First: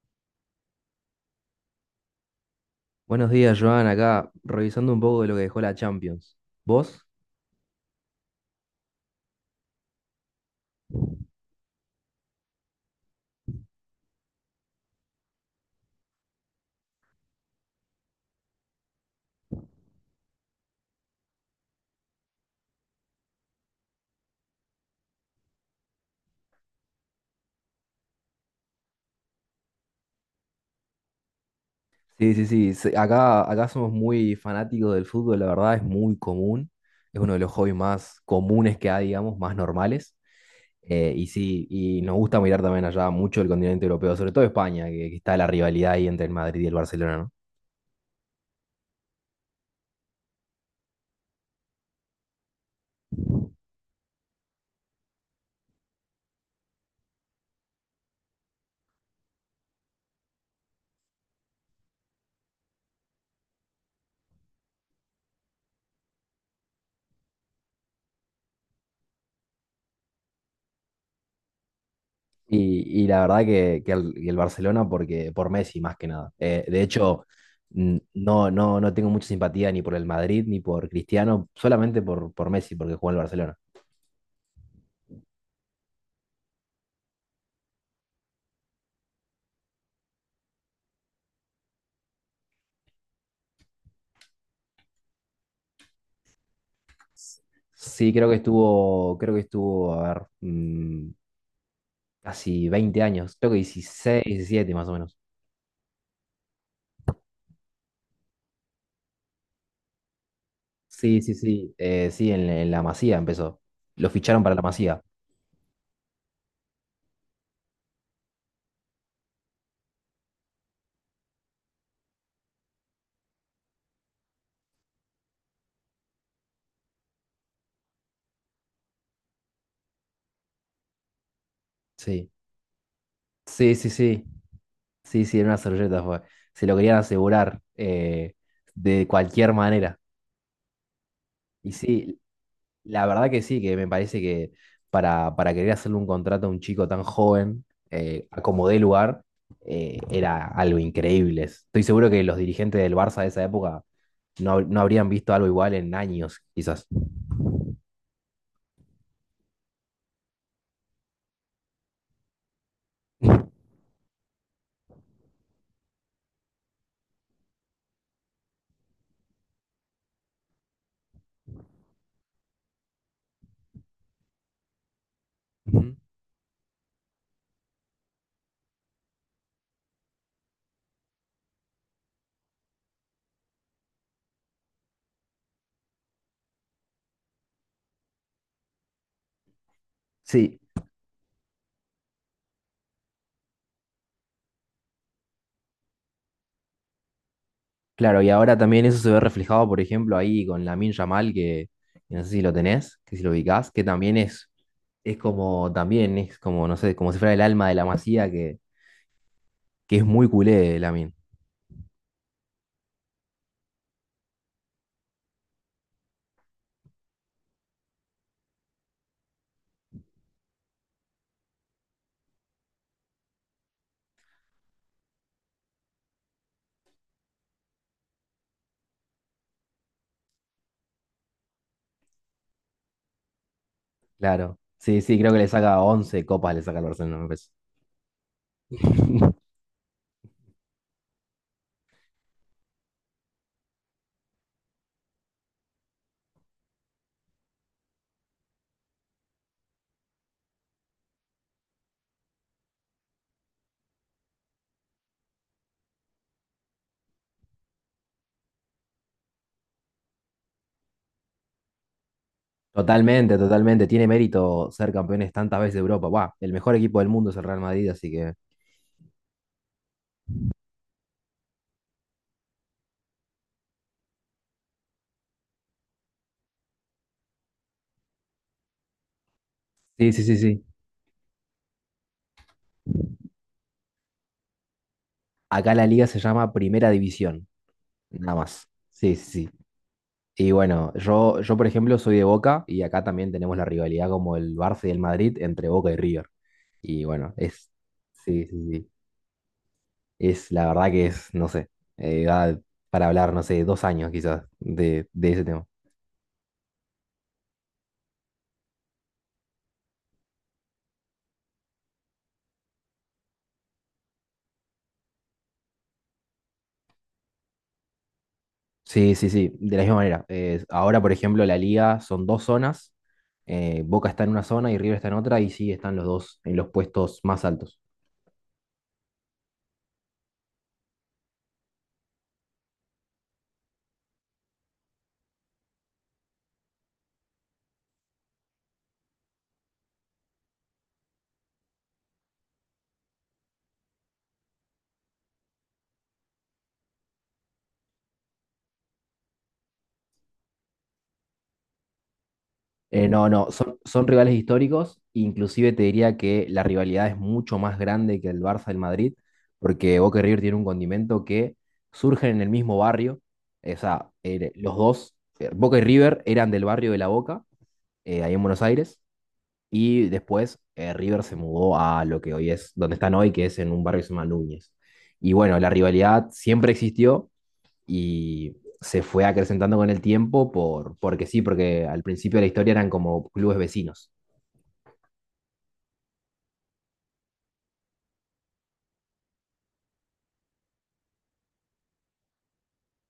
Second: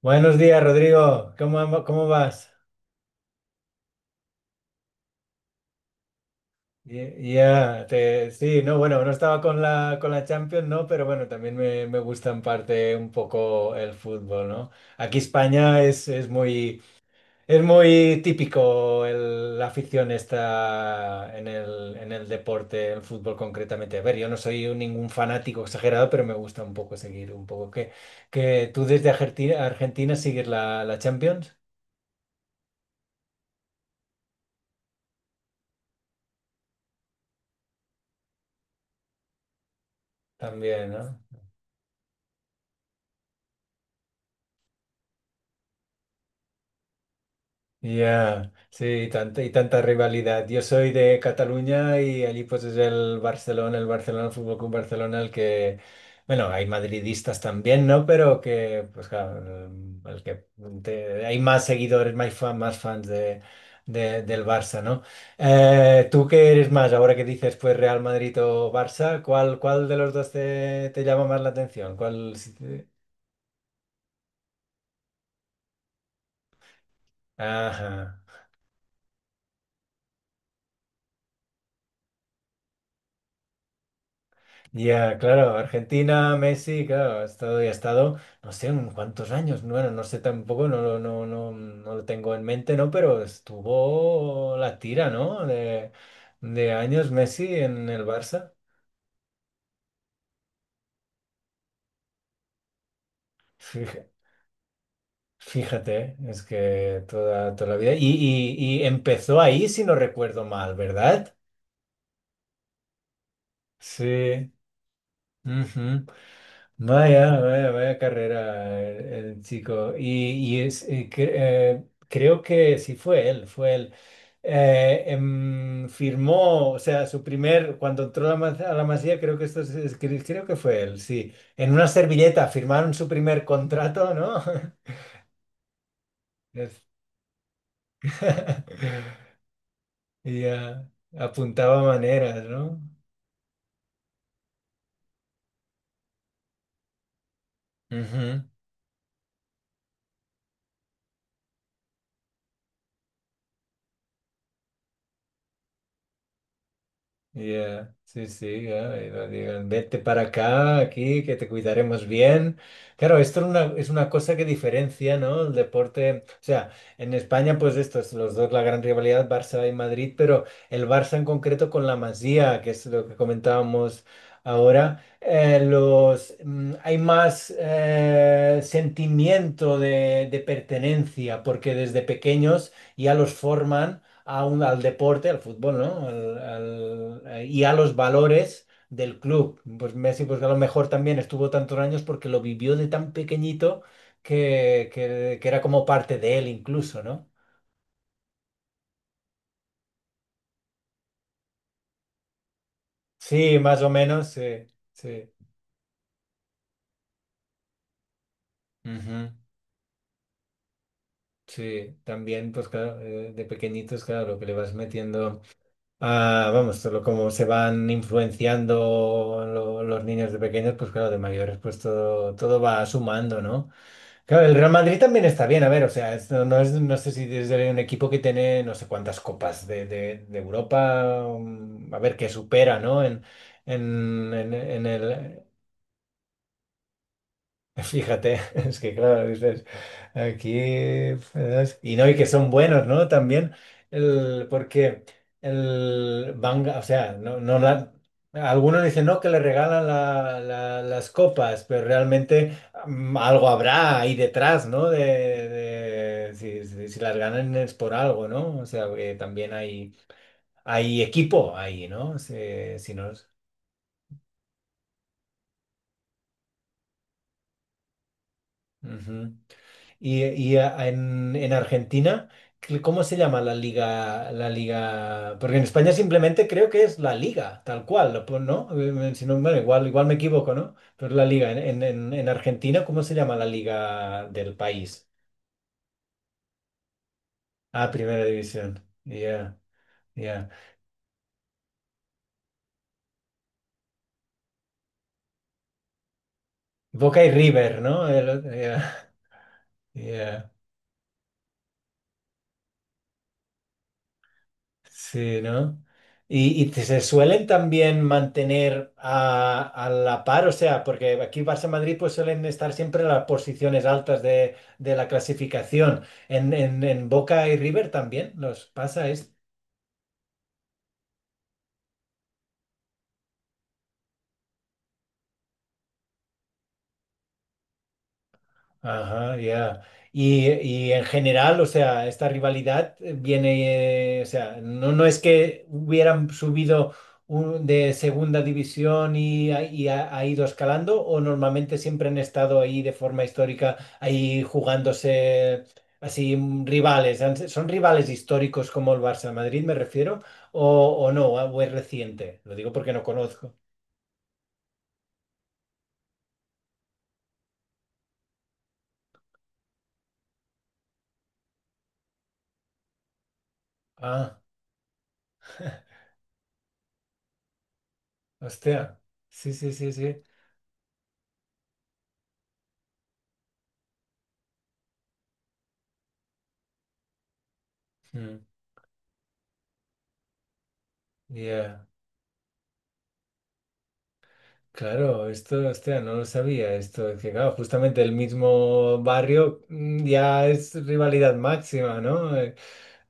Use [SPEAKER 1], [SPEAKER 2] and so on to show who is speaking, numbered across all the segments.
[SPEAKER 1] Buenos días, Rodrigo. ¿Cómo vas?
[SPEAKER 2] Buenos días, Joan. Acá revisando un poco de lo que dejó la Champions. ¿Vos?
[SPEAKER 1] Ya, sí, no, bueno, no estaba con la Champions, ¿no? Pero bueno, también me gusta en parte un poco el fútbol, ¿no? Aquí España es muy típico la afición está en el deporte, el fútbol concretamente. A ver, yo no soy ningún fanático exagerado, pero me gusta un poco seguir un poco. ¿Que tú desde Argentina sigues la Champions?
[SPEAKER 2] Sí, sí, sí. Acá, somos muy fanáticos del fútbol, la verdad es muy común. Es uno de los hobbies más comunes que hay, digamos, más normales.
[SPEAKER 1] También, ¿no?
[SPEAKER 2] Y sí, y nos gusta mirar también allá mucho el continente europeo, sobre todo España, que está la rivalidad ahí entre el Madrid y el Barcelona, ¿no?
[SPEAKER 1] Ya, sí, y tanta rivalidad. Yo soy de Cataluña y allí pues es el Barcelona, el Fútbol Club Barcelona, el que, bueno, hay madridistas también, ¿no? Pero que, pues claro, el que hay más seguidores, más, más fans del Barça, ¿no? ¿Tú qué eres más? Ahora que dices pues Real Madrid o Barça, ¿cuál de los dos te llama más la atención? ¿Cuál? Si te-
[SPEAKER 2] Y la verdad que el Barcelona porque, por Messi más que nada. De hecho, n-
[SPEAKER 1] Ajá.
[SPEAKER 2] no, no, no tengo mucha simpatía ni por el Madrid ni por Cristiano, solamente por Messi porque jugó en el Barcelona.
[SPEAKER 1] Ya, claro, Argentina, Messi, claro, ha estado y ha estado, no sé, en cuántos años, bueno, no sé tampoco, no, no, no, no lo tengo en mente, ¿no? Pero estuvo la tira, ¿no? De años Messi en el
[SPEAKER 2] Sí, creo que
[SPEAKER 1] Barça.
[SPEAKER 2] estuvo, creo que estuvo, a ver, casi 20 años, creo que
[SPEAKER 1] Fija-
[SPEAKER 2] 16 17 más o menos.
[SPEAKER 1] Fíjate, es que toda la vida. Y empezó ahí, si no recuerdo mal,
[SPEAKER 2] Sí,
[SPEAKER 1] ¿verdad?
[SPEAKER 2] sí, sí, sí, en la Masía empezó. Lo ficharon
[SPEAKER 1] Sí.
[SPEAKER 2] para la Masía,
[SPEAKER 1] Ujú. Vaya, vaya, vaya carrera el chico. Y es, creo que sí fue él, fue él. Firmó, o sea, su primer, cuando entró a la Masía, creo que esto creo que fue él, sí. En una
[SPEAKER 2] sí.
[SPEAKER 1] servilleta firmaron su primer
[SPEAKER 2] Sí, sí,
[SPEAKER 1] contrato,
[SPEAKER 2] sí,
[SPEAKER 1] ¿no?
[SPEAKER 2] sí, sí, en una servilleta fue. Se lo
[SPEAKER 1] Es-
[SPEAKER 2] querían asegurar de cualquier manera.
[SPEAKER 1] Y ya
[SPEAKER 2] Y
[SPEAKER 1] apuntaba
[SPEAKER 2] sí,
[SPEAKER 1] maneras, ¿no?
[SPEAKER 2] la verdad que sí, que me parece que para querer hacerle un contrato a un chico tan joven, a
[SPEAKER 1] Ujú.
[SPEAKER 2] como dé lugar, era algo increíble. Estoy seguro que los dirigentes del Barça de esa época no habrían visto algo igual en años, quizás.
[SPEAKER 1] Ya, sí, sí, ya, y lo digan, vete para acá, aquí, que te cuidaremos bien. Claro, esto es una cosa que diferencia, ¿no? El deporte, o sea, en España, pues esto es los dos, la gran rivalidad, Barça y Madrid, pero el Barça en concreto con la Masía, que es lo que comentábamos ahora,
[SPEAKER 2] Ujú.
[SPEAKER 1] hay más sentimiento de pertenencia, porque desde pequeños ya los forman al deporte, al fútbol, ¿no? Y a los valores del club. Pues Messi, pues a lo
[SPEAKER 2] Sí,
[SPEAKER 1] mejor también estuvo tantos años porque lo vivió de tan pequeñito que era como parte de él incluso, ¿no?
[SPEAKER 2] claro, y ahora también eso se ve reflejado, por ejemplo, ahí con Lamine Yamal, que no sé si lo tenés, que si lo
[SPEAKER 1] Sí,
[SPEAKER 2] ubicás,
[SPEAKER 1] más
[SPEAKER 2] que
[SPEAKER 1] o
[SPEAKER 2] también
[SPEAKER 1] menos, sí,
[SPEAKER 2] es
[SPEAKER 1] sí.
[SPEAKER 2] como, también es como, no sé, como si fuera el alma de la Masía, que,
[SPEAKER 1] Ujú.
[SPEAKER 2] que es muy culé, Lamine.
[SPEAKER 1] Sí, también, pues claro, de pequeñitos, claro, lo que le vas metiendo a, vamos, todo lo como se van influenciando los niños de pequeños, pues claro, de mayores, pues todo va sumando, ¿no? Claro, el Real Madrid también está bien, a ver, o sea, no, no es, no sé si es de un equipo que tiene no sé cuántas copas de Europa, a ver, que supera, ¿no? En, en, en-
[SPEAKER 2] Claro.
[SPEAKER 1] en
[SPEAKER 2] Sí, sí, creo que
[SPEAKER 1] el,
[SPEAKER 2] le saca 11 copas, le saca al Barcelona, me parece.
[SPEAKER 1] Fíjate, es que claro, dices, aquí, ¿sabes? Y no, y que son buenos, ¿no? También, el, porque el van, o sea, algunos dicen, no, que le regalan las copas, pero realmente algo habrá ahí detrás, ¿no? Si las ganan es por algo, ¿no? O sea, que también hay equipo ahí, ¿no?
[SPEAKER 2] Totalmente, totalmente. Tiene mérito ser campeones tantas veces de Europa. Buah, el mejor equipo del mundo es el Real Madrid, así que.
[SPEAKER 1] Ujú. En Argentina, ¿cómo se llama la liga? Porque en España simplemente creo que es la liga, tal cual, ¿no? Si no, bueno, igual
[SPEAKER 2] Sí,
[SPEAKER 1] me
[SPEAKER 2] sí, sí,
[SPEAKER 1] equivoco,
[SPEAKER 2] sí.
[SPEAKER 1] ¿no? Pero la liga, en Argentina, ¿cómo se llama la liga del país?
[SPEAKER 2] Acá la liga se llama Primera División,
[SPEAKER 1] Ah, Primera
[SPEAKER 2] nada más.
[SPEAKER 1] División.
[SPEAKER 2] Sí, sí, sí.
[SPEAKER 1] Ya, ya.
[SPEAKER 2] Y bueno, yo por ejemplo soy de Boca y acá también tenemos la rivalidad como el Barça y el Madrid entre Boca y River. Y
[SPEAKER 1] Boca y
[SPEAKER 2] bueno, es.
[SPEAKER 1] River, ¿no?
[SPEAKER 2] Sí, sí, sí.
[SPEAKER 1] Ya,
[SPEAKER 2] Es
[SPEAKER 1] ya.
[SPEAKER 2] la verdad que es, no sé, da para hablar, no sé, 2 años quizás de
[SPEAKER 1] Sí,
[SPEAKER 2] ese tema.
[SPEAKER 1] ¿no? Y se suelen también mantener a la par, o sea, porque aquí Barça-Madrid pues suelen estar siempre en las posiciones altas de la clasificación. En Boca y River también nos pasa.
[SPEAKER 2] Sí, sí, sí, de la misma manera. Ahora, por ejemplo, la liga son dos zonas. Boca está en una zona y River está en otra y sí, están los dos en los puestos más altos.
[SPEAKER 1] Ajá, ya. Y en general, o sea, esta rivalidad viene, o sea, no es que hubieran subido de segunda división y ha ido escalando, o normalmente siempre han estado ahí de forma histórica, ahí jugándose así rivales. ¿Son rivales históricos como el Barça Madrid, me refiero? ¿O no? ¿O es reciente? Lo digo porque no
[SPEAKER 2] No, no,
[SPEAKER 1] conozco.
[SPEAKER 2] son rivales históricos. Inclusive te diría que la rivalidad es mucho más grande que el Barça del Madrid, porque Boca y River tienen un condimento que surgen en el mismo barrio. O sea,
[SPEAKER 1] Ah,
[SPEAKER 2] los dos, Boca y River eran del barrio de La Boca, ahí en Buenos
[SPEAKER 1] hostia.
[SPEAKER 2] Aires.
[SPEAKER 1] Sí, sí, sí,
[SPEAKER 2] Y
[SPEAKER 1] sí.
[SPEAKER 2] después River se mudó a lo que hoy es, donde están hoy, que es en un barrio que se llama Núñez. Y bueno, la rivalidad siempre existió
[SPEAKER 1] Mm,
[SPEAKER 2] y se fue acrecentando con el tiempo porque sí,
[SPEAKER 1] Ya.
[SPEAKER 2] porque al principio de la historia eran como clubes vecinos.
[SPEAKER 1] Claro, esto, hostia, no lo sabía, esto, es que claro, justamente el mismo barrio ya es rivalidad máxima, ¿no?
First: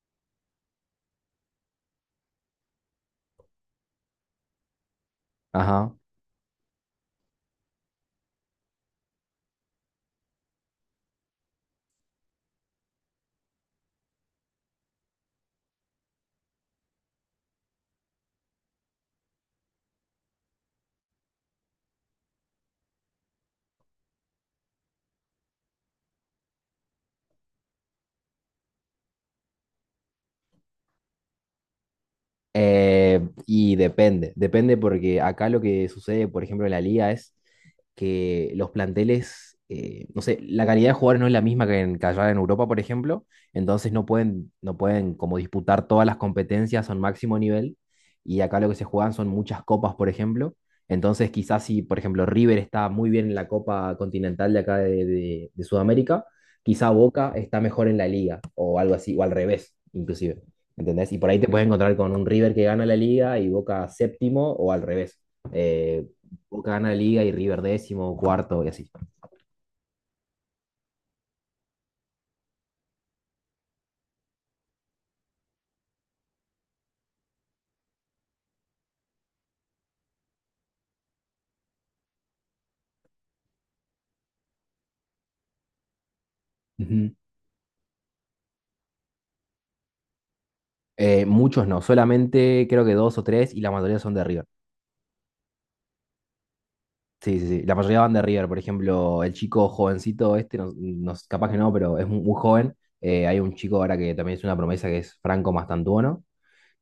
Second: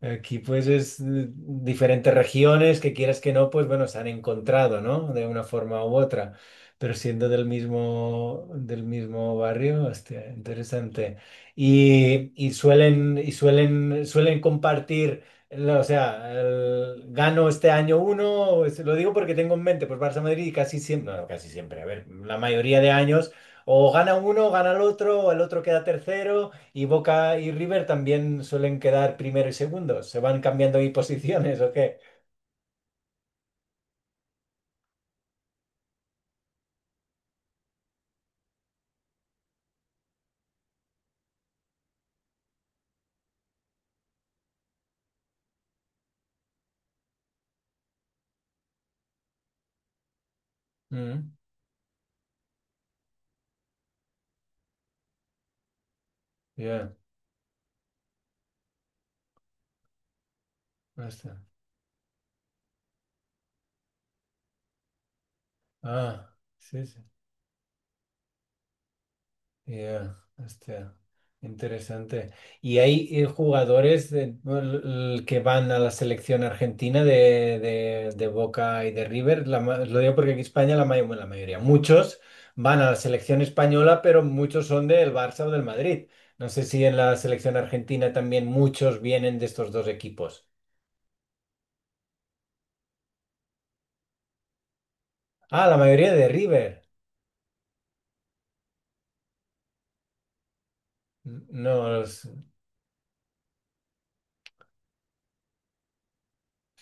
[SPEAKER 1] Aquí pues es diferentes regiones que quieras que no, pues bueno, se han encontrado, ¿no? De una forma u
[SPEAKER 2] Ajá.
[SPEAKER 1] otra, pero siendo del mismo barrio, hostia, interesante. Y suelen compartir. O sea, gano este año uno, lo digo porque tengo en mente, pues Barça Madrid y casi siempre, no, no, casi siempre, a ver, la mayoría de años, o gana uno, gana el otro, o el otro queda tercero, y Boca y River también suelen quedar primero y segundo, se van cambiando ahí posiciones, ¿o qué?
[SPEAKER 2] Y depende porque acá lo que sucede, por ejemplo, en la liga es que los planteles, no sé, la calidad de jugadores no es la misma que allá en Europa, por ejemplo, entonces no pueden como disputar todas las competencias a un máximo nivel, y acá lo que se juegan son muchas copas, por ejemplo, entonces
[SPEAKER 1] Mm,
[SPEAKER 2] quizás si, por ejemplo, River está muy bien en la Copa Continental de acá de Sudamérica, quizá
[SPEAKER 1] ya,
[SPEAKER 2] Boca está mejor en la liga, o algo así, o al revés, inclusive. ¿Entendés? Y por ahí
[SPEAKER 1] basta.
[SPEAKER 2] te puedes encontrar con un River que gana la liga y Boca séptimo o al revés. Eh,
[SPEAKER 1] Ah,
[SPEAKER 2] Boca
[SPEAKER 1] sí,
[SPEAKER 2] gana la
[SPEAKER 1] sí.
[SPEAKER 2] liga y River 10.º, cuarto y así.
[SPEAKER 1] Ya, este, interesante. ¿Y hay jugadores bueno, que van a la selección argentina de Boca y de River? Lo digo porque aquí en España bueno, la mayoría, muchos van a la selección española, pero muchos son del Barça o del Madrid. No sé si en
[SPEAKER 2] Ujú.
[SPEAKER 1] la selección argentina también muchos vienen de estos dos equipos.
[SPEAKER 2] Muchos no, solamente creo que dos o tres y la mayoría son de River.
[SPEAKER 1] Ah, la mayoría de River.
[SPEAKER 2] Sí, sí, sí. La mayoría van de River. Por ejemplo, el chico jovencito este, no, capaz que no,
[SPEAKER 1] No,
[SPEAKER 2] pero es muy, muy joven. Hay un chico ahora que también es una promesa que es Franco Mastantuono.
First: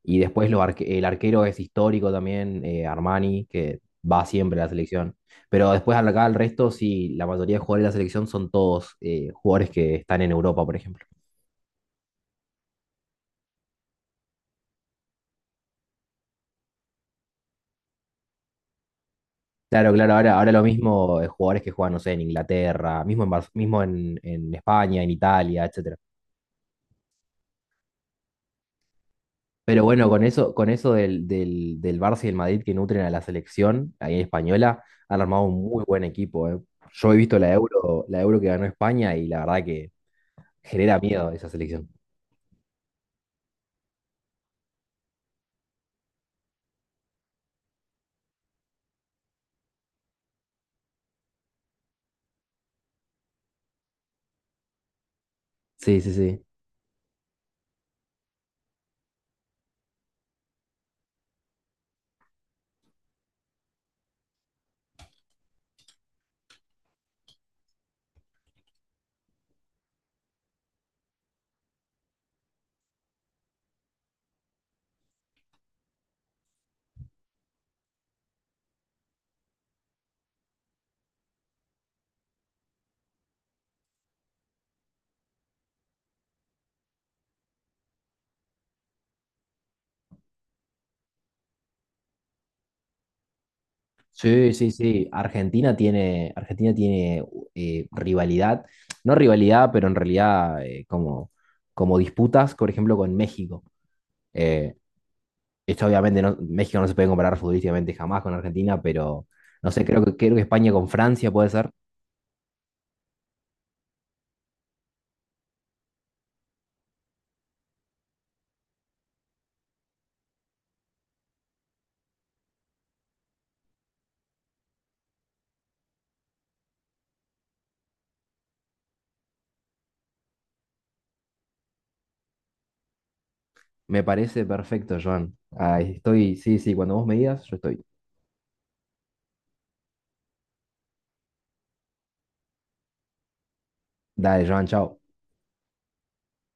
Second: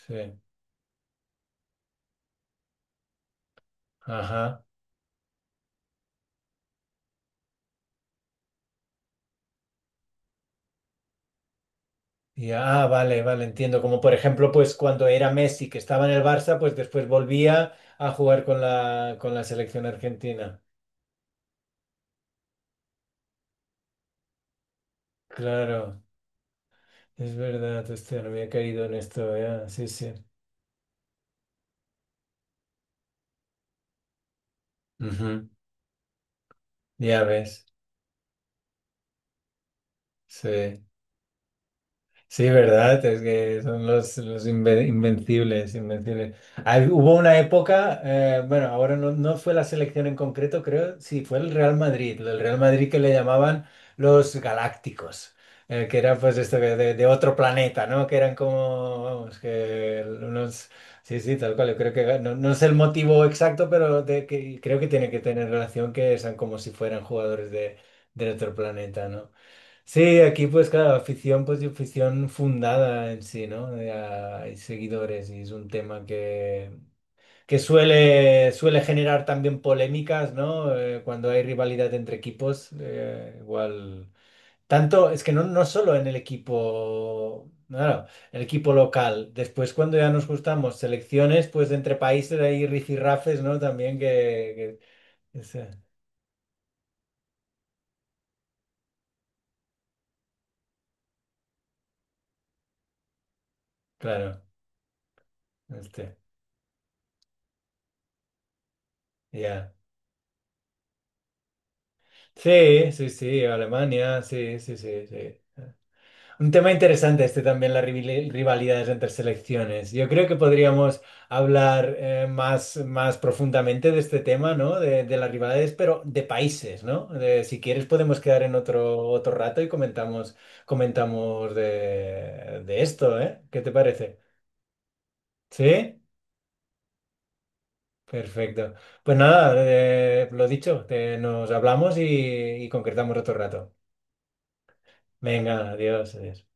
[SPEAKER 2] Y
[SPEAKER 1] sí.
[SPEAKER 2] después el arquero es histórico también, Armani, que va siempre
[SPEAKER 1] Ajá.
[SPEAKER 2] a la selección. Pero después acá el resto, sí, la mayoría de jugadores de la selección son todos jugadores que están en Europa, por ejemplo.
[SPEAKER 1] Ya, ah, vale, vale, entiendo. Como por ejemplo, pues cuando era Messi, que estaba en el Barça, pues después volvía a jugar con la selección
[SPEAKER 2] Claro, claro, ahora
[SPEAKER 1] argentina.
[SPEAKER 2] lo mismo, jugadores que juegan, no sé, en Inglaterra, mismo en España, en Italia, etcétera.
[SPEAKER 1] Claro, es verdad, hostia, no había caído en esto, ya,
[SPEAKER 2] Pero
[SPEAKER 1] sí,
[SPEAKER 2] bueno,
[SPEAKER 1] sí.
[SPEAKER 2] con eso del Barça y el Madrid que nutren a la selección, ahí en española, han armado
[SPEAKER 1] Ujú.
[SPEAKER 2] un muy buen equipo, eh. Yo he
[SPEAKER 1] Ya
[SPEAKER 2] visto la
[SPEAKER 1] ves,
[SPEAKER 2] Euro, la Euro que ganó España y la verdad que
[SPEAKER 1] sí.
[SPEAKER 2] genera miedo esa selección.
[SPEAKER 1] Sí, verdad, es que son los invencibles, invencibles. Hubo una época, bueno, ahora no fue la selección en concreto, creo, sí, fue el Real Madrid que le llamaban los Galácticos, que
[SPEAKER 2] Sí, sí,
[SPEAKER 1] era pues
[SPEAKER 2] sí.
[SPEAKER 1] esto que de otro planeta, ¿no? Que eran como, vamos, que unos, sí, sí, tal cual, yo creo que no sé el motivo exacto, pero de que, creo que tiene que tener relación que sean como si fueran jugadores de otro planeta, ¿no? Sí, aquí pues claro, afición, pues y afición fundada en sí, ¿no? Hay seguidores y es un tema que suele generar también polémicas, ¿no? Cuando hay rivalidad entre equipos, igual. Tanto, es que no solo en el equipo, claro, el equipo local. Después cuando ya nos gustamos selecciones, pues entre países hay rifirrafes, ¿no? También
[SPEAKER 2] Sí, sí, sí.
[SPEAKER 1] que se-
[SPEAKER 2] Argentina tiene rivalidad, no rivalidad, pero en realidad como disputas, por ejemplo, con México.
[SPEAKER 1] claro,
[SPEAKER 2] Eh, Esto
[SPEAKER 1] este,
[SPEAKER 2] obviamente no, México no se puede comparar futbolísticamente jamás con Argentina, pero no
[SPEAKER 1] ya.
[SPEAKER 2] sé, creo que España con Francia puede ser.
[SPEAKER 1] Sí, sí, sí, Alemania, sí, sí, sí, sí. Un tema interesante este también, las rivalidades entre selecciones. Yo creo que podríamos hablar más profundamente de este tema, ¿no? De las rivalidades, pero de países, ¿no? Si quieres podemos quedar en otro rato y comentamos de esto, ¿eh? ¿Qué te
[SPEAKER 2] Me
[SPEAKER 1] parece?
[SPEAKER 2] parece perfecto, Joan. Ay,
[SPEAKER 1] ¿Sí?
[SPEAKER 2] estoy, sí, sí, cuando vos me digas, yo estoy.
[SPEAKER 1] Perfecto. Pues nada, lo dicho, nos hablamos y concretamos otro rato.
[SPEAKER 2] Dale, Joan, chao.
[SPEAKER 1] Venga, adiós, adiós.